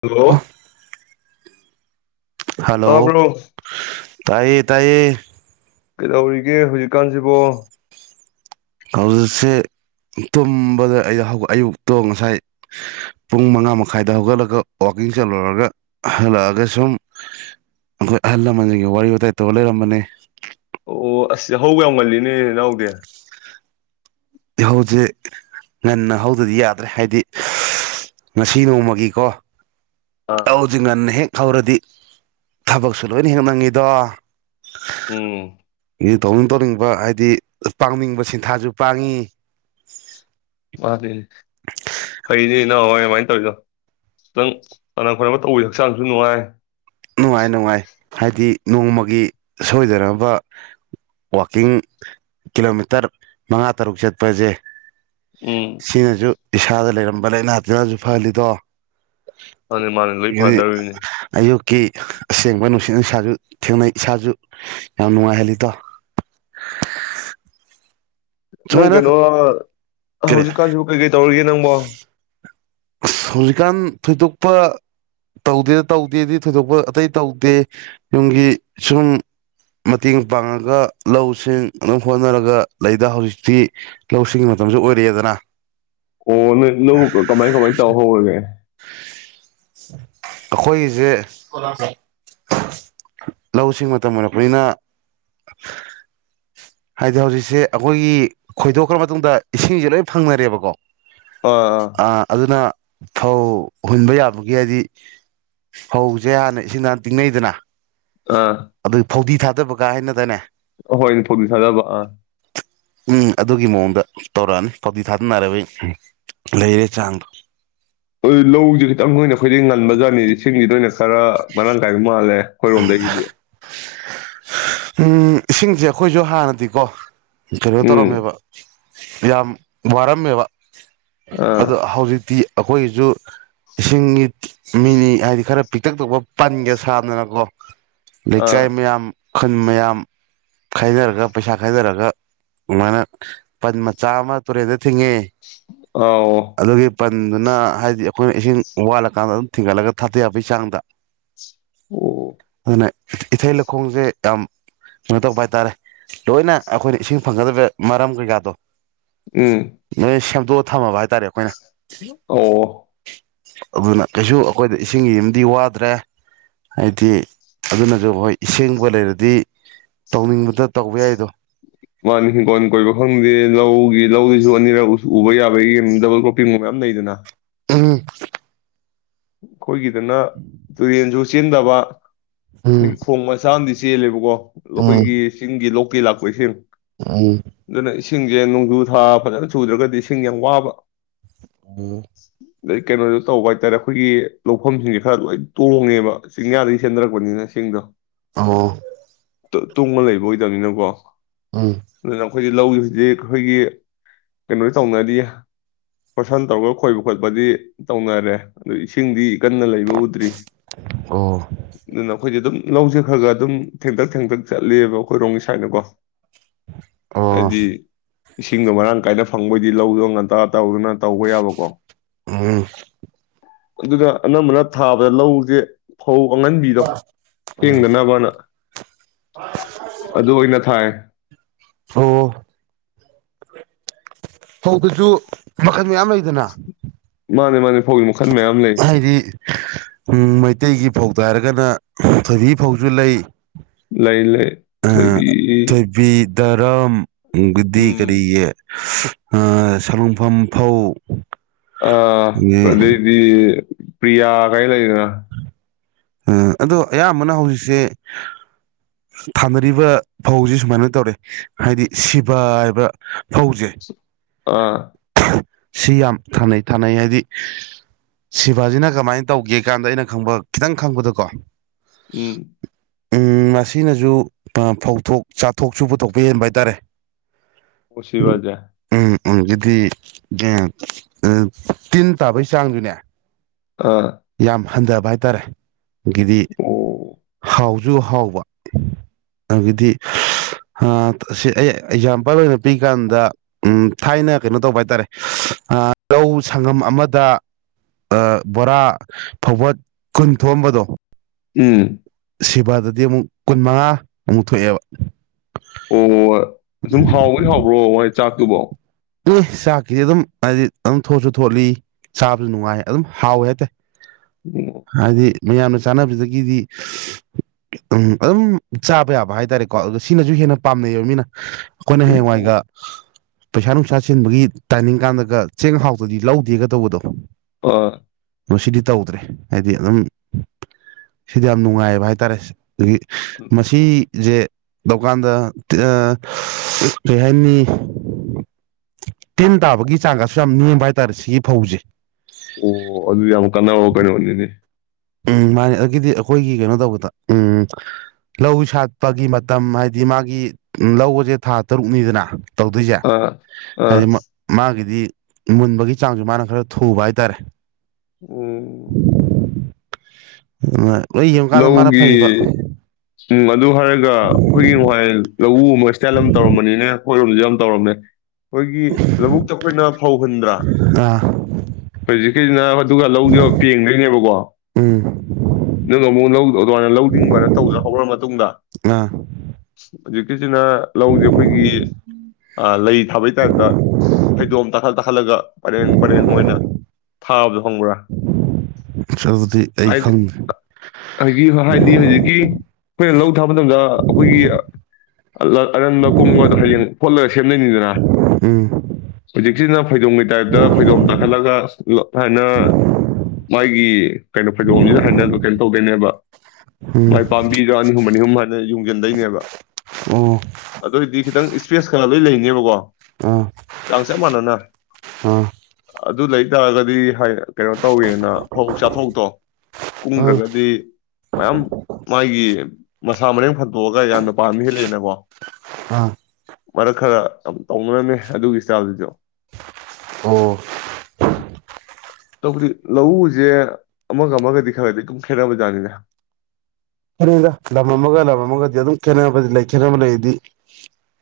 Hello ꯑꯣ hello ꯀꯕꯂꯣ ꯇꯥꯏꯌꯦ ꯇꯥꯏꯌꯦ ꯀꯩꯗꯧꯔꯤꯒꯦ ꯍꯧꯖꯤꯛꯀꯥꯟꯁꯤꯕꯣ ꯍꯧꯖꯤꯛꯁꯦ ꯇꯨꯝꯕꯗ ꯑꯩ ꯑꯌꯨꯛꯇꯣ ꯉꯁꯥꯏ ꯄꯨꯡ ꯃꯉꯥ ꯃꯈꯥꯏꯗ ꯍꯧꯒꯠꯂꯒ ꯋꯥꯋꯥꯛꯀꯤꯡ ꯆꯠꯂꯨꯔꯒ ꯍꯜꯂꯛꯑꯒ ꯁꯨꯝ ꯑꯩꯈꯣꯏ ꯑꯍꯜ ꯂꯃꯟꯁꯤꯡꯒꯤ ꯋꯥꯔꯤ ꯋꯥꯇꯥꯏ ꯇꯧꯔ ꯂꯩꯔꯝꯕꯅꯤ ꯑꯣ ꯑꯣ ꯑꯁꯤ ꯍꯧꯕ ꯌꯥꯝ ꯉꯜꯂꯤꯅꯦ ꯏꯅꯥꯎꯗꯤ ꯏꯍꯧꯁꯦ ꯉꯟꯅ ꯍꯧꯗꯗꯤ ꯌꯥꯗ꯭ꯔꯦ ꯍꯥꯏꯗꯤ ꯉꯁꯤ ꯅꯣꯡꯃꯒꯤꯀꯣ ꯑꯥ ꯍꯥꯎꯗꯤ ꯉꯟꯅ ꯍꯦꯛ ꯍꯧꯔꯗꯤ ꯊꯕꯛꯁꯨ ꯂꯣꯏꯅ ꯍꯦꯛꯅꯤꯡꯉꯤꯗꯣ ꯎꯝ ꯇꯧꯅꯤꯡ ꯇꯧꯅꯤꯡꯕ ꯍꯥꯏꯗꯤ ꯄꯥꯡꯅꯤꯡꯕ ꯁꯤꯟꯊꯥꯁꯨ ꯄꯥꯡꯉꯤ [unintelligible] ꯃꯥꯅꯤ ꯐꯩꯅꯤ ꯏ ꯅꯍꯥꯟꯋꯥꯏ ꯑꯗꯨꯃꯥꯏꯅ ꯇꯧꯔꯤꯗꯣ ꯈꯤꯇꯪ ꯀꯅꯥ ꯈꯔꯝꯕ ꯇꯧꯕ ꯍꯛꯆꯥꯡꯁꯨ ꯅꯨꯡꯉꯥꯏ ꯅꯨꯡꯉꯥꯏ ꯅꯨꯡꯉꯥꯏ ꯍꯥꯏꯗꯤ ꯅꯣꯡꯃꯒꯤ ꯁꯣꯏꯗꯅꯕ ꯋꯥꯛꯀꯤꯡ ꯀꯤꯂꯣꯃꯤꯇꯔ ꯃꯉꯥ ꯇꯔꯨꯛ ꯆꯠꯄꯁꯦ ꯎꯝ ꯁꯤꯅꯁꯨ ꯏꯁꯥꯗ ꯂꯩꯔꯝꯕ ꯂꯥꯏꯅꯥ ꯇꯤꯟꯅꯁꯨ ꯐꯍꯜꯂꯤꯗꯣ ꯑꯗꯨ ꯃꯥꯅ ꯂꯣꯏ ꯐꯗꯧꯔꯤꯅꯦ ꯀꯤ ꯑꯁꯦꯡꯕ ꯅꯨꯡꯁꯤꯠ ꯅꯨꯡꯁꯥꯁꯨ ꯊꯦꯡꯅꯩ ꯏꯁꯥꯁꯨ ꯌꯥꯝ ꯅꯨꯡꯉꯥꯏꯍꯜꯂꯤꯗꯣ ꯅꯪ ꯁꯨꯃꯥꯏꯅ ꯀꯩꯅꯣ ꯀꯔꯤ ꯍꯧꯖꯤꯛ ꯀꯥꯟꯁꯤꯕꯨ ꯀꯩ ꯀꯩ ꯇꯧꯔꯤꯒꯦ ꯪꯕꯣ ꯍꯧꯖꯤꯛꯀꯥꯟ ꯊꯣꯏꯗꯣꯛꯄ ꯇꯧꯗꯦ ꯇꯧꯗꯦꯗꯤ ꯊꯣꯏꯗꯣꯛꯄ ꯑꯇꯩ ꯇꯧꯗꯦ ꯌꯨꯝꯒꯤ ꯁꯨꯝ ꯃꯇꯦꯡ ꯄꯥꯡꯉꯒ ꯂꯧꯁꯤꯡ ꯑꯗꯨꯝ ꯍꯣꯠꯅꯔꯒ ꯂꯩꯗ ꯍꯧꯖꯤꯛꯇꯤ ꯂꯧꯁꯤꯡꯒꯤ ꯃꯇꯝꯁꯨ ꯑꯣꯏꯔꯛꯑꯦꯗꯅ ꯂꯦ ꯀꯣ ꯀꯃꯥꯏ ꯀꯃꯥꯏ ꯇꯧ ꯍꯧꯔꯒꯦ ꯑꯩꯈꯣꯏꯒꯤꯁꯦ ꯂꯧꯁꯤꯡ ꯃꯇꯝ ꯑꯣꯏꯔꯛꯄꯅꯤꯅ ꯍꯥꯏꯗꯤ ꯍꯧꯖꯤꯛꯁꯦ ꯑꯩꯈꯣꯏꯒꯤ ꯈꯣꯏꯗꯣꯛꯈ꯭ꯔ ꯃꯇꯨꯡꯗ ꯏꯁꯤꯡꯁꯦ ꯂꯣꯏ ꯐꯪꯅꯔꯦꯕꯀꯣ ꯑꯥ ꯑ ꯑꯗꯨꯅ ꯐꯧ ꯍꯨꯟꯕ ꯌꯥꯕꯒꯤ ꯍꯥꯏꯗꯤ ꯐꯧꯁꯦ ꯍꯥꯟꯅ ꯏꯁꯤꯡ ꯍꯅ ꯇꯤꯡꯅꯩꯗꯅ ꯑꯥ ꯑꯗꯨ ꯐꯧꯗꯤ ꯊꯥ ꯑꯗꯨꯗꯕ ꯀꯥꯏꯅꯗꯅꯦ ꯍꯣꯏꯅꯦ ꯐꯧꯗꯤ ꯁꯥꯗꯕ ꯑꯥ ꯎꯝ ꯑꯗꯨꯒꯤ ꯃꯑꯣꯡꯗ ꯇꯧꯔꯛꯑꯅꯤ ꯄꯥꯎꯗꯤꯤ ꯊꯥꯗꯅꯔꯕ ꯂꯩꯔꯦ ꯆꯥꯡꯗꯣ ꯂꯧꯁꯦ ꯈꯤꯇꯪꯣꯏ ꯑꯣꯏꯅ ꯑꯩꯈꯣꯏꯗꯩ ꯉꯟꯕꯖꯥꯠꯅꯤ ꯏ ꯁꯤꯡꯂꯤꯗ ꯑꯣꯏꯅ ꯈꯔ ꯃꯅꯥ ꯀꯏꯃꯜꯂꯦ ꯍꯣꯏꯔꯣꯝꯗꯒꯤꯗꯤ ꯎꯝ ꯏꯁꯤꯡꯁꯦ ꯑꯩꯈꯣꯏꯁꯨ ꯍꯥꯟꯅꯗꯤꯀꯣ ꯀꯒ ꯎꯝ ꯇꯧꯔꯝꯃꯦꯕ ꯌꯥꯝꯌꯥꯝ ꯔꯃꯕ ꯑꯥ ꯑꯗꯣ ꯍꯧꯖꯤꯗꯤ ꯑꯩꯈꯣꯏꯒꯤꯁꯨ ꯁꯉꯤꯠ ꯃꯤꯅꯤ ꯍꯥꯏꯗꯤ ꯈꯔ ꯄꯤꯛꯇꯛ ꯇꯧꯕ ꯄꯟꯒꯦ ꯁꯥꯅꯅꯕ ꯋꯥꯍ ꯑꯥ ꯆꯥꯏ ꯃꯤꯌꯥꯝ ꯈꯨꯟ ꯃꯌꯥꯝ ꯈꯥꯏꯊꯔꯒ ꯄꯩꯁꯥ ꯈꯥꯏꯊꯔꯒ ꯑꯗꯨꯃꯥꯏꯅ ꯄꯟ ꯃꯆꯥ ꯑꯃ ꯇꯨꯔꯦꯟꯗ ꯊꯤꯡꯉꯦ ꯑꯥ ꯑꯣ ꯑꯗꯨꯒꯤ ꯄꯟꯗꯨꯅ ꯍꯥꯏꯗꯤ ꯑꯩꯈꯣꯏꯅ ꯏꯁꯤꯡ ꯋꯥꯠꯂꯀꯥꯟꯗ ꯑꯗꯨꯝ ꯊꯤꯡꯒꯠꯂꯒ ꯊꯥꯗ ꯌꯥꯕꯩ ꯆꯥꯡꯗ ꯑꯣ ꯑꯗꯨꯅ ꯏꯊꯩ ꯂꯧꯈꯣꯡꯁꯦ ꯌꯥꯝ ꯀꯩꯅꯣ ꯇꯧꯕ ꯍꯥꯏꯇꯥꯔꯦ ꯂꯣꯏꯅ ꯑꯩꯈꯣꯏꯅ ꯏꯁꯤꯡ ꯐꯪꯒꯗꯕ ꯃꯔꯝ ꯀꯩꯀꯥꯗꯣ ꯎꯝ ꯅꯣꯏ ꯑꯗꯨꯗꯣ ꯊꯝꯃ ꯍꯥꯏꯇꯥꯔꯦ ꯑꯩꯈꯣꯏꯅ ꯑꯣ ꯎ ꯑꯗꯨꯅ ꯀꯩꯁꯨ ꯑꯩꯈꯣꯏꯗ ꯏꯁꯤꯡꯒꯤ ꯗꯤ ꯋꯥꯗ꯭ꯔꯦ ꯍꯥꯏꯗꯤ ꯑꯗꯨꯅꯁꯨ ꯍꯣꯏ ꯑꯁꯦꯡꯕ ꯂꯩꯔꯗꯤ ꯇꯧꯅꯤꯡꯕꯗ ꯇꯧꯕ ꯌꯥꯏꯗꯣ ꯃꯥꯅꯤ ꯍꯤꯡꯈꯣꯟꯜ ꯀꯣꯏꯕ ꯈꯪꯗꯦ ꯂꯧꯒꯤ ꯂꯧꯗꯨꯁꯨ ꯑꯅꯤꯔꯛ ꯎꯕ ꯌꯥꯕꯒꯤ ꯗꯕꯜ ꯀ꯭ꯔꯣꯞꯄꯤꯡꯒꯨꯝꯕ ꯃꯌꯥꯝ ꯂꯩꯗꯅ ꯎꯝ ꯑꯩꯈꯣꯏꯒꯤꯗꯅ ꯇꯨꯔꯦꯟꯁꯨ ꯆꯦꯟꯗꯕ ꯎꯝ ꯑꯩꯣꯏ ꯐꯣꯡꯃꯁꯥꯗꯤ ꯆꯦꯜꯂꯦꯕꯀꯣ ꯑꯩꯈꯣꯏꯒꯤ ꯆꯤꯡꯒꯤ ꯀ ꯂꯥꯛꯄꯣꯏ ꯁꯤ ꯑ ꯏꯁꯤꯡꯁꯦ ꯅꯣꯡꯖꯨ ꯊꯥ ꯐꯖꯅ ꯆꯨꯗ꯭ꯔꯒꯗꯤ ꯏꯁꯤꯡ ꯌꯥꯝ ꯋꯥꯕ ꯎꯝ ꯑꯗꯩ ꯀꯩꯅꯣꯗꯣ ꯇꯧꯕ ꯍꯥꯏꯇꯥꯔꯦ ꯑꯩꯈꯣꯏꯒꯤ ꯂꯧꯐꯝꯁꯤꯡꯁꯦ ꯈꯔ ꯂꯣꯏ ꯇꯣꯡꯉꯦꯕ ꯆꯤꯡꯌꯥꯗꯒꯤ ꯆꯟꯅꯔꯛꯄꯅꯤꯅ ꯁꯤꯡꯗꯣ ꯑꯣ ꯇꯣꯡꯕ ꯂꯩꯕ ꯑꯣꯏꯗꯕꯅꯤꯅꯀꯣ ꯎꯝ ꯑꯗꯨꯅ ꯑꯩꯈꯣꯏꯗꯤ ꯂꯧꯒꯤ ꯍꯧꯖꯤꯛ ꯑꯩꯈꯣꯏꯒꯤ ꯀꯩꯅꯣ ꯇꯧꯅꯔꯤ ꯄꯣꯁꯟ ꯇꯧꯔꯒ ꯈꯣꯏꯕ ꯈꯣꯠꯄꯗꯤ ꯇꯧꯅꯔꯦ ꯑꯗ ꯏꯁꯤꯡꯗꯤ ꯀꯟꯅ ꯂꯩꯕ ꯎꯗ꯭ꯔꯤ ꯑꯣ ꯑꯗꯨꯅ ꯑꯩꯈꯣꯏꯗꯤ ꯑꯗꯨꯝ ꯂꯧꯁꯦ ꯈꯔ ꯈ ꯑꯗꯨꯝ ꯊꯦꯡꯇꯛ ꯊꯦꯡꯇꯛ ꯆꯠꯂꯤꯦꯕ ꯑꯩꯈꯣꯏ ꯔꯣꯡꯒꯤ ꯁꯥꯏꯠꯅꯀꯣ ꯑꯣ ꯍꯥꯏꯗꯤ ꯏꯁꯤꯡꯗ ꯃꯔꯥꯡ ꯀꯥꯏꯅ ꯐꯪꯕꯩꯗꯤ ꯂꯧꯗꯣ ꯉꯟꯇꯥ ꯇꯧꯗꯅ ꯇꯧꯕ ꯌꯥꯕꯀꯣ ꯎꯝ ꯑꯗꯨꯅ ꯑꯅꯝꯕꯅ ꯊꯥꯕꯗ ꯂꯧꯁꯦ ꯐꯧ ꯑꯥꯡꯉꯟꯕꯤꯗꯣ ꯊꯦꯡꯗꯅꯕꯅ ꯑꯗꯨ ꯑꯣꯏꯅ ꯊꯥꯏ ꯑꯣ ꯍ ꯑꯗꯨꯁꯨ ꯃꯈ ꯌꯥꯃ ꯏꯗꯅ ꯃꯥꯅꯦ ꯃꯥꯅꯦ ꯐꯧꯒꯤ ꯃꯈꯜ ꯃꯌꯥꯝ ꯂꯩ ꯍꯥꯏꯗꯤ ꯎ ꯃꯩꯇꯩꯒꯤ ꯐꯧ ꯑꯗꯨꯥꯏꯔꯒꯅ ꯊꯣꯏꯕꯤ ꯐꯥꯎꯁꯨ ꯂꯩ ꯂꯩ ꯂꯩ ꯊꯣꯏꯕꯤ ꯊꯣꯏꯕꯤ ꯗꯔꯝ ꯒꯗꯤ ꯀꯦ ꯎꯝ ꯁꯂꯨꯡꯐꯝ ꯐꯧ ꯑꯗꯒꯤ ꯑꯗꯩꯗꯤ ꯄ꯭ꯔꯤꯌꯥ ꯀꯔꯤ ꯂꯩꯗꯅ ꯎꯝ ꯑꯗꯣ ꯑꯌꯥꯝꯕꯅ ꯍꯧꯖꯤꯛꯁꯦ ꯊꯥꯅꯔꯤꯕ ꯐꯧꯁꯦ ꯁꯨꯃꯥꯏꯅ ꯇꯧꯔꯦ ꯍꯥꯏꯗꯤ ꯁꯤꯕ ꯍꯥꯏꯕ ꯐꯧꯁꯦ ꯑꯥ ꯁꯤ ꯌꯥꯝ ꯈꯥꯅꯩ ꯊꯥꯅꯩ ꯍꯥꯏꯗꯤ ꯁꯤꯚꯥꯖꯤꯅ ꯀꯃꯥꯏꯅ ꯇꯧꯒꯦ ꯀꯥꯟꯗ ꯑꯩꯅ ꯈꯪꯕ ꯈꯤꯇꯪ ꯈꯪꯕꯗꯀꯣ ꯎꯝ ꯎ ꯃꯁꯤꯅꯁꯨ ꯐꯧꯊꯣꯛ ꯆꯥꯊꯣꯛꯁꯨ ꯄꯨꯊꯣꯛꯄ ꯍꯦꯟꯕ ꯍꯥꯏꯇꯥꯔꯦ ꯑꯣꯁꯤ ꯋꯥꯖꯦ ꯑꯗꯨꯗꯤ ꯇꯤꯟ ꯇꯥꯕꯩ ꯆꯥꯡꯗꯨꯅꯦ ꯑꯥ ꯍꯟꯗ꯭ꯔꯕꯥꯗ ꯇꯔꯦ ꯒꯤꯤꯔꯤ ꯍꯥꯎ ꯁꯨ ꯍꯥꯎꯕ ꯑꯗꯒꯤꯗꯤ ꯁꯤ ꯑꯩ ꯑꯦꯛꯖꯥꯝꯄꯜ ꯑꯣꯏꯅ ꯄꯤꯀꯥꯟꯗ ꯊꯥꯏꯅ ꯀꯩꯅꯣ ꯇꯧꯕ ꯍꯥꯏꯇꯥꯔꯦ ꯂꯧ ꯁꯪꯒꯝ ꯑꯃꯗ ꯕꯣꯔꯥ ꯐꯧꯕꯠ ꯀꯨꯟ ꯊꯣꯛꯑꯝꯕꯗꯣ ꯎꯝ ꯑꯗꯨꯗꯗꯤ ꯑꯃꯨꯛ ꯀꯨꯟꯃꯉꯥ ꯑꯃꯨꯛ ꯊꯣꯛꯑꯦꯕ ꯑꯣ ꯁꯨꯝ ꯍꯥꯎꯕꯗꯤ ꯍꯥꯎꯕ꯭ꯔꯣ ꯃꯣꯏ ꯆꯥꯛꯇꯨꯕ‌ꯣ ꯑꯦ ꯆꯥꯛꯀꯤꯗꯤ ꯑꯗꯨꯝ ꯍꯥꯏꯗꯤ ꯑꯗꯨꯝ ꯊꯣꯠꯁꯨ ꯊꯣꯠꯂꯤ ꯆꯥꯕꯁꯨ ꯅꯨꯡꯉꯥꯏ ꯑꯗꯨꯝ ꯍꯥꯎꯋꯦ ꯍꯥꯏꯇꯥꯏ ꯍꯥꯏꯗꯤ ꯃꯌꯥꯝꯅ ꯆꯥꯅꯕꯗꯒꯤꯗꯤ ꯎꯝ ꯑꯗꯨꯝ ꯆꯥꯕ ꯌꯥꯕ ꯍꯥꯏꯇꯥꯔꯦꯀꯣ ꯑꯗꯨꯒ ꯁꯤꯅꯁꯨ ꯍꯦꯟꯅ ꯄꯥꯝꯅꯩꯌ‌ꯦꯕ ꯃꯤꯅ ꯑꯩꯈꯣꯏꯅ ꯍꯌꯦꯡꯋꯥꯏꯒ ꯄꯩꯁꯥ ꯅꯨꯡꯁꯥ ꯆꯤꯟꯕꯒꯤ ꯇꯥꯏꯃꯤꯡ ꯀꯥꯟꯗꯒ ꯆꯦꯡ ꯍꯥꯎꯇꯔꯗꯤ ꯂꯧꯗꯦꯒ ꯇꯧꯕꯗꯣ ꯑꯥ ꯗ‌ꯣ ꯁꯤꯗꯤ ꯇꯧꯗ꯭ꯔꯦ ꯍꯥꯏꯗꯤ ꯑꯗꯨꯝ ꯁꯤꯗꯤ ꯌꯥꯝ ꯅꯨꯡꯉꯥꯏꯕ ꯍꯥꯏꯇꯥꯔꯦ ꯑꯗꯒꯤ ꯃꯁꯤ ꯏꯁꯦ ꯂꯧꯀꯥꯟꯗ [unintelligible] ꯀꯔꯤ ꯍꯥꯏꯅꯤ ꯇꯤꯟ ꯇꯥꯕꯒꯤ ꯆꯥꯡꯒꯁꯨ ꯌꯥꯝ ꯅꯦꯝꯕ ꯍꯥꯏꯇꯥꯔꯦ ꯁꯤꯒꯤ ꯐꯧꯁꯦ ꯑꯣ ꯑꯗꯨꯗꯤ ꯌꯥꯝ ꯀꯥꯟꯅꯕ ꯀꯩꯅꯣꯅꯤꯅꯦ ꯎꯝ ꯃꯥꯅꯦ ꯑꯗꯨꯗꯒꯤꯗꯤ ꯑꯩꯈꯣꯏꯒꯤ ꯀꯩꯅꯣ ꯇꯧꯕꯗ ꯎꯝ ꯂꯧ ꯁꯥꯠꯄꯒꯤ ꯃꯇꯝ ꯍꯥꯏꯗꯤ ꯃꯥꯒꯤ ꯂꯧꯕꯁꯦ ꯊꯥ ꯇꯔꯨꯛꯅꯤꯗꯅ ꯇꯧꯗꯣꯏꯁꯦ ꯍꯥꯏꯗꯤ ꯃꯥꯒꯤꯗꯤ ꯃꯨꯟꯕꯒꯤ ꯆꯥꯡꯁꯨ ꯃꯥꯅ ꯈꯔ ꯊꯨꯕ ꯍꯥꯏꯇꯥꯔꯦ ꯑꯣ [inaudible] ꯂꯣꯏ ꯌꯦꯡꯉꯀꯥꯟꯗ ꯃꯥꯅ ꯂꯧꯒꯤ ꯐꯩꯕ ꯎꯝ ꯑꯗꯨ ꯍꯥꯏꯔꯒ ꯑꯩꯈꯣꯏꯒꯤ ꯋꯥꯏꯜ ꯂꯧꯎ ꯑꯃ ꯏꯁꯇꯥꯏꯜ ꯑꯃ ꯇꯧꯔꯝꯕꯅꯤꯅꯦ ꯑꯩꯈ‌ꯣꯏꯔꯣꯝꯁꯨ ꯌꯥꯝ ꯇꯧꯔꯝꯃꯦ ꯑꯩꯈꯣꯏꯒꯤ ꯂꯧꯕꯨꯛꯇ ꯑꯩꯈꯣꯏꯅ ꯐꯧꯍꯨꯟꯕꯗꯔꯥ ꯑꯥ ꯍꯧꯖꯤꯛꯀꯤꯁꯤꯅ ꯑꯗꯨꯒ ꯂꯧꯁ‌ꯦ ꯄꯦꯡꯗꯣꯏ‌ꯅꯦꯕꯀꯣ ꯎꯝ ꯅꯪ ꯑꯃꯨꯛ ꯑꯗꯨꯃꯥꯏꯅ ꯂꯧꯅꯤꯡꯕꯅ ꯇꯧꯖ ꯍꯧꯔ ꯃꯇꯨꯡꯗ ꯑꯥ ꯍꯖꯤꯛꯇꯤ ꯁꯤꯅ ꯂꯧꯁꯦ ꯑꯩꯈꯣꯏꯒꯤ ꯂꯩ ꯊꯥꯕꯩ ꯇꯥꯏꯞꯇ ꯐꯩꯗꯣꯝ ꯇꯥꯈꯠ ꯇꯥꯈꯠꯂꯒ ꯄꯔꯦꯡ ꯄꯔꯦꯡ ꯑꯣꯏꯅ ꯊꯥꯕꯗꯣ ꯈꯪꯕ꯭ꯔꯥ ꯑꯗꯨꯗꯤ ꯑꯩ ꯀꯥꯏꯗ ꯈꯪꯗ꯭ꯔꯦ ꯍꯧꯖꯤꯛ ꯍꯥꯏꯗꯤ ꯍꯧꯖꯤꯛꯀꯤ ꯑꯩꯈꯣꯏꯅ ꯂꯧ ꯊꯥꯕ ꯃꯇꯝꯗ ꯑꯩꯈꯣꯏꯒꯤ ꯑꯗꯨꯗ ꯑꯔꯟꯕ ꯀꯨꯡꯕꯗꯣ ꯍꯌꯦꯡ ꯐꯣꯠꯂꯒ ꯁꯦꯝꯗꯨꯏꯅꯤꯗꯅ ꯎꯝ ꯍꯧꯖꯤꯛꯁꯤꯅ ꯐꯩꯗ‌ꯣꯝꯒꯤ ꯇꯥꯏꯞꯇ ꯐꯩꯗꯣꯝ ꯇꯥꯈꯠꯂꯒ ꯁꯨꯃꯥꯏꯅ ꯃꯥꯒꯤ ꯀꯩꯅꯣ ꯐꯩꯗꯣꯝꯁꯤꯗ ꯍꯥꯏꯅ ꯀꯩꯅꯣ ꯇꯧꯗꯣꯏꯅꯦꯕ ꯎꯝ ꯃꯥꯏ ꯄꯥꯕꯤꯗ‌ꯣ ꯑꯅꯤ ꯑꯍꯨꯝ ꯑꯅꯤ ꯑꯍꯨꯝ ꯌꯨꯡꯁꯤꯟꯗꯣꯏꯅꯦꯕ ꯑꯣ ꯑꯗꯨ ꯑꯣꯏꯗꯤ ꯈꯤꯇꯪ ꯏꯁꯄꯦꯁ ꯈꯂ ꯂꯣꯏ ꯂꯩꯅꯦꯕꯀꯣ ꯂꯥꯡ ꯆꯞ ꯃꯅꯅꯥ [unintelligible] [inaudible] ꯑ ꯑꯗꯨ ꯂꯩ ꯇꯥꯔꯒꯗꯤ ꯍꯥꯏꯑ ꯀꯩꯅꯣ ꯇꯧꯋꯦꯅ ꯐꯧ ꯆꯥꯊꯣꯛꯇꯣ ꯑꯥ ꯀꯨꯝꯒꯔꯥꯒꯗꯤ ꯃꯌꯥꯝ ꯃꯥꯒꯤ ꯃꯁꯥ ꯃꯔꯦꯡ ꯐꯟꯗꯣꯛꯑꯒ ꯌꯥꯝꯅ ꯄꯥꯟꯕ ꯍꯦꯜꯂꯦꯑꯦꯅꯀꯣ ꯑꯥ ꯃꯔꯛ ꯈꯔ ꯌꯥꯝ ꯇꯧꯅꯔꯝꯃꯦ ꯑꯗꯨꯒꯤ ꯏꯁꯇꯥꯏꯜꯗꯨꯁꯨ ꯑꯣ ꯇꯧꯕꯗꯤ ꯂꯧꯎꯁꯦ ꯑꯃꯒ ꯑꯃꯒꯗꯤ ꯈꯔꯗꯤ ꯗꯨꯨꯝ ꯈꯦꯠꯅꯕꯖꯅꯤꯗ ꯐꯔꯗ ꯂꯝ ꯑꯃꯒ ꯂꯝ ꯑꯃꯒꯗꯤ ꯑꯗꯨꯝ ꯈꯦꯠꯅꯕ ꯂꯩ ꯈꯦꯠꯅꯕ ꯂꯩꯗꯤ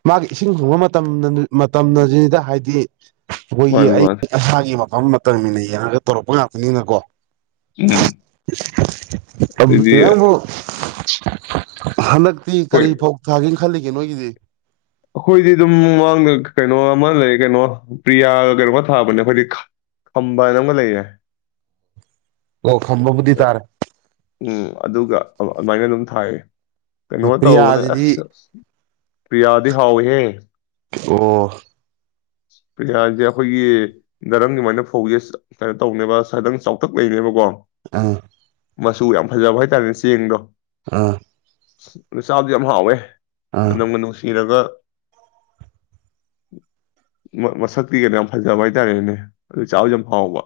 ꯃꯥꯒꯤ ꯏꯁꯤꯡ ꯍꯨꯡꯕ ꯃꯇꯝꯗ ꯃꯇꯝ ꯅꯖꯤꯗ ꯍꯥꯏꯗꯤ ꯑꯩꯈꯣꯏꯒꯤ ꯃꯥꯅꯤ ꯑꯩ ꯃꯥꯅꯤ ꯏꯁꯁꯥꯒꯤ ꯃꯞ ꯃ ꯃꯇꯟꯅ ꯌꯥꯒ ꯇꯧꯔꯛꯄ ꯉꯥꯛꯇꯅꯤꯅꯀꯣ ꯎꯝ ꯑꯗꯨꯗꯤ ꯅꯪꯕꯨ ꯍꯅꯛ ꯅꯤ ꯑꯩꯈꯣꯏ ꯀꯔꯤ ꯐꯧ ꯊꯥꯒꯦ ꯈꯜꯂꯤꯒꯦ ꯅꯣꯏꯒꯤꯗꯤ ꯑꯈꯣꯏꯗꯤ ꯑꯗꯨꯝ ꯃꯥꯡꯗ ꯀꯩꯅꯣ ꯑꯃ ꯂꯩ ꯀꯅꯣ ꯄ꯭ꯔꯤꯌꯥꯒ ꯀꯩꯅꯣꯒ ꯊꯥꯕꯅꯦ ꯑꯩꯈꯣꯏꯗꯤ ꯈꯝꯕꯥ ꯍꯥꯏꯅ ꯑꯃꯒ ꯂꯩꯌꯦ ꯑꯣ ꯈꯝꯕꯕꯨꯗꯤ ꯇꯥꯔꯦ ꯑꯧ ꯑꯗꯨꯃꯥꯏꯅ ꯑꯗꯨꯝ ꯊꯥꯏꯌꯦ ꯀꯩꯅꯣ ꯇꯧꯑꯅꯦ ꯄ꯭ꯔꯤꯌꯥꯁꯤꯗꯤ ꯑꯁ ꯄꯤꯌꯥꯠ ꯍꯥꯎꯍ ꯑꯣ ꯄ꯭ꯔꯤꯌꯥꯖꯤꯗꯤ ꯑꯩꯈꯣꯏꯒꯤ ꯗꯔꯝꯒꯤꯃꯥꯏꯅ ꯐꯧꯌꯦꯁ ꯀꯩꯅꯣ ꯇꯧꯅꯦꯕ ꯁꯗꯪ ꯆꯥꯎꯇꯛ ꯂꯩꯔꯦꯕꯀꯣ ꯑꯪ ꯃꯆꯨ ꯌꯥꯝ ꯐꯖꯕ ꯍꯥꯏꯇꯥꯔꯅꯦ ꯆꯦꯡꯗꯣ ꯑꯥ ꯆꯥꯕꯗꯤ ꯌꯥꯝ ꯍꯥꯎꯋꯦ ꯑꯥ ꯅꯝꯒꯥ ꯅꯨꯡꯁꯤꯔꯒ ꯃ ꯃꯁꯛꯇꯤ ꯒꯩꯅ ꯌꯥꯝ ꯐꯖꯕ ꯍꯥꯏꯇꯥꯔꯦꯅꯦ ꯑꯗꯨ ꯆꯥꯑꯗꯤ ꯌꯥꯝ ꯍꯥꯎꯕ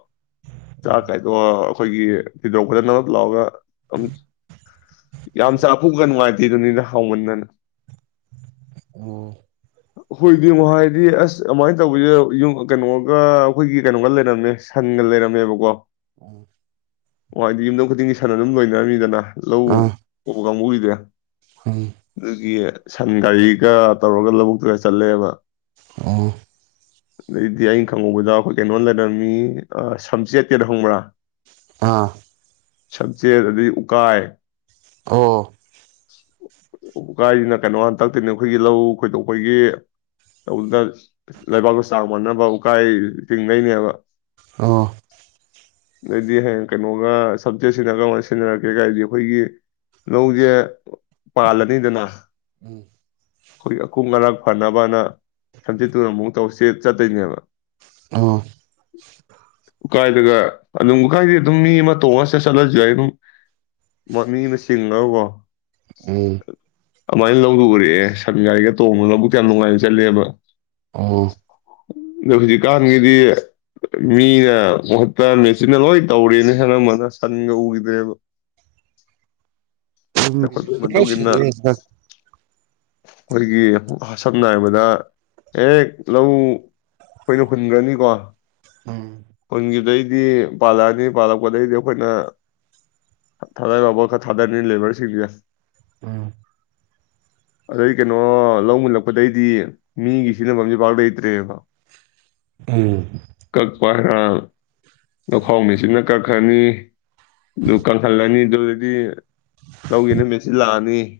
ꯆꯥꯛ ꯀꯥꯏꯗꯣ ꯑꯈꯣꯏꯒꯤ ꯊꯤꯗꯣꯛꯄꯗ ꯅ ꯑꯝ ꯂꯥꯎꯑꯒ ꯑꯃꯨꯛ ꯌꯥꯝ ꯆꯥꯛꯐꯨꯒ ꯅꯨꯡꯉꯥꯏꯇꯦ ꯗꯨꯅꯤꯅ ꯍꯥꯎꯃꯟꯗꯅ ꯑꯣ ꯍꯨꯏꯗꯤ ꯑꯃꯨ ꯍꯥꯏꯗꯤ ꯑꯁ ꯑꯗꯨꯃꯥꯏꯅ ꯇꯧꯑꯖꯥꯗ ꯌꯨꯝ ꯀꯩꯅꯣꯒ ꯑꯩꯈꯣꯏꯒꯤ ꯀꯩꯅꯣꯒ ꯂꯩꯔꯝꯃꯦ ꯁꯟꯒ ꯂꯩꯔꯝꯃꯦꯕꯀꯣ ꯎ ꯎꯋ ꯑꯥꯏꯗꯤ ꯌꯨꯝꯗꯣꯡ ꯈꯨꯗꯤꯡꯒꯤ ꯁꯥꯟ ꯑꯗꯨꯝ ꯂꯣꯏꯅꯔꯝꯃꯤꯗꯅ ꯂꯧ ꯑꯥ ꯎꯕꯒꯪꯕꯨ ꯗꯤꯌꯥ ꯎꯝ ꯗꯨꯒꯤ ꯁꯟ ꯒꯥꯔꯤꯒ ꯇꯧꯔꯒ ꯂꯧꯕꯨꯛꯇꯨꯒ ꯆꯠꯂꯦꯕ ꯑꯣ [unintelligible] ꯑꯗꯩꯗꯤ ꯑꯩꯅ ꯈꯪꯍꯧꯕꯗ ꯑꯩꯈꯣꯏ ꯀꯩꯅꯣ ꯂꯩꯔꯝꯃꯤ ꯁꯝꯆꯦꯠꯀꯦꯗꯣ ꯈꯪꯕ꯭ꯔꯥ? ꯑꯥ꯫ ꯁꯞꯆꯦꯠ ꯑꯗꯩ ꯎꯀꯥꯏ ꯑꯣ꯫ ꯎꯀꯥꯏꯁꯤꯅ ꯀꯩꯅꯣ ꯍꯥꯟꯅ ꯇꯛꯇꯣꯏꯅꯦ ꯑꯩꯈꯣꯏꯒꯤ ꯂꯧ ꯈꯣꯏꯗꯣꯛꯄꯒꯤ ꯇꯧꯅ ꯂꯩꯕꯥꯛꯇꯣ ꯆꯥꯡ ꯃꯥꯟꯅꯕ ꯎꯀꯥꯏ ꯇꯤꯡꯅꯩꯅꯦꯕ꯫ ꯑꯥ꯫ ꯑꯗꯩꯗꯤ ꯍꯌꯦꯡ ꯀꯩꯅꯣꯒ ꯁꯞꯆꯦꯠ ꯁꯤꯅ ꯀꯔꯝꯀꯥꯟꯗ ꯁꯤꯖꯤꯟꯅꯔꯛꯀꯦ ꯀꯥꯏꯗꯤ ꯑꯩꯈꯣꯏꯒꯤ ꯂꯧꯖꯦ ꯄꯥꯜꯂꯅꯤꯗꯅ ꯑꯩꯈꯣꯏ ꯑꯀꯨꯡ ꯑꯔꯛ ꯐꯥꯅꯕꯅ ꯁꯝꯖꯦꯠꯇꯨꯅ ꯑꯃꯨꯛ ꯇꯧꯆꯦꯠ ꯆꯠꯇꯣꯏꯅꯦꯕ꯫ ꯎꯝ꯫ ꯎꯀꯥꯏꯗꯒ ꯑꯗꯨꯝ ꯎꯀꯥꯏꯗꯤ ꯑꯗꯨꯝ ꯃꯤ ꯑꯃ ꯇꯣꯡꯉꯥ ꯆꯠꯂꯁꯨ ꯌꯥꯏ ꯑꯗꯨꯝ ꯃꯤ ꯑꯃ ꯆꯤꯡꯉꯒꯀꯣ ꯎꯝ꯫ ꯑꯗꯨꯃꯥꯏꯅ ꯂꯧꯗꯣ ꯎꯔꯛꯑꯦ ꯁꯟꯒꯥꯔꯤꯒ ꯇꯣꯡꯉꯥꯒ ꯂꯧꯕꯨꯛꯇꯣ ꯌꯥꯝ ꯅꯨꯡꯉꯥꯏꯅ ꯆꯠꯂꯦꯕ꯫ ꯑꯣ꯫ ꯑꯗꯣ ꯍꯧꯖꯤꯛꯀꯥꯟꯒꯤꯗꯤ ꯃꯤꯅ ꯃꯍꯨꯠꯇ ꯃꯦꯆꯤꯟꯅ ꯂꯣꯏ ꯇꯧꯔꯦꯅꯦ ꯑꯅꯝꯕꯅ ꯁꯟꯒ ꯎꯈꯤꯗ꯭ꯔꯦꯕ꯫ ꯆꯥꯎꯈꯠꯄ ꯃꯇꯨꯡꯏꯟꯅ [unintelligible] ꯑꯩꯈꯣꯏꯒꯤ ꯑꯥ ꯁꯝꯅ ꯍꯥꯏꯕꯗ ꯍꯦꯛ ꯂꯧ ꯑꯩꯈꯣꯏꯅ ꯍꯨꯟꯒ꯭ꯔꯅꯤꯀꯣ ꯍꯨꯟꯒꯤꯕꯗꯩ ꯗꯤ ꯄꯥꯜꯂꯛꯑꯅꯤ ꯄꯥꯜꯂꯛꯄꯗꯩꯗꯤ ꯑꯩꯈꯣꯏꯅ ꯊꯗꯥꯗꯧ ꯄꯣꯠ ꯈꯔ ꯊꯥꯗꯔꯅꯤ ꯂꯦꯕꯔꯁꯤꯡꯁꯤ ꯎꯝ꯫ ꯑꯗꯩ ꯀꯩꯅꯣ ꯂꯧ ꯃꯨꯜꯂꯛꯄꯗꯩꯗꯤ ꯃꯤꯒꯤ ꯁꯤꯖꯟꯅꯐꯝꯁꯦ ꯄꯥꯛ ꯂꯩꯇ꯭ꯔꯦꯕ ꯎꯝ꯫ [unintelligible] ꯂꯧꯈꯥꯎ ꯃꯦꯆꯤꯟꯅ ꯀꯛ ꯀꯅꯤ ꯑꯗꯨ ꯀꯪꯍꯜꯂꯅꯤ ꯑꯗꯨꯗꯩꯗꯤ ꯂꯧ ꯌꯩꯅꯕ ꯃꯦꯆꯤꯟ ꯂꯥꯛꯑꯅꯤ [inaudible]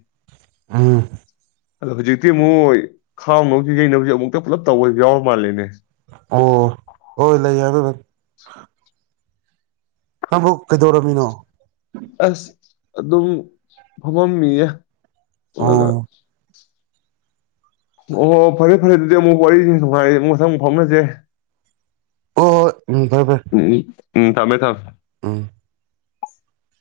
ꯎꯝ꯫ ꯑꯗꯣ ꯍꯧꯖꯤꯛꯇꯤ ꯃꯨꯛ ꯈꯥꯎꯅ ꯁꯤ ꯌꯩꯅꯕꯁꯦ ꯑꯃꯨꯛꯇ ꯄꯨꯂꯞ ꯇꯧꯕꯁꯨ ꯌꯥꯎꯔ ꯃꯥꯜꯂꯦꯅꯦ꯫ ꯑꯣ ꯍꯣꯏ ꯂꯩꯌꯦ ꯑꯗꯨꯗꯣ꯫ ꯇꯥꯕ꯭ꯔꯣ? ꯑꯁ ꯑꯗꯨꯝ ꯐꯝ ꯃꯝꯃꯤꯌꯦ ꯫ [unintelligible] ꯑꯣ ꯑꯣ ꯐꯔꯦ ꯐꯔꯦ ꯑꯗꯨꯗꯤ ꯑꯃꯨꯛ ꯋꯥꯔꯤ ꯅꯨꯡꯉꯥꯏ ꯑꯃꯨꯛ ꯃꯊꯪ ꯐꯥꯎꯅꯁꯦ ꯑꯣ ꯎ ꯐꯔꯕꯔ ꯎꯝ ꯎꯝ ꯊꯝꯃꯦ ꯊꯃꯦ ꯑ [unintelligible]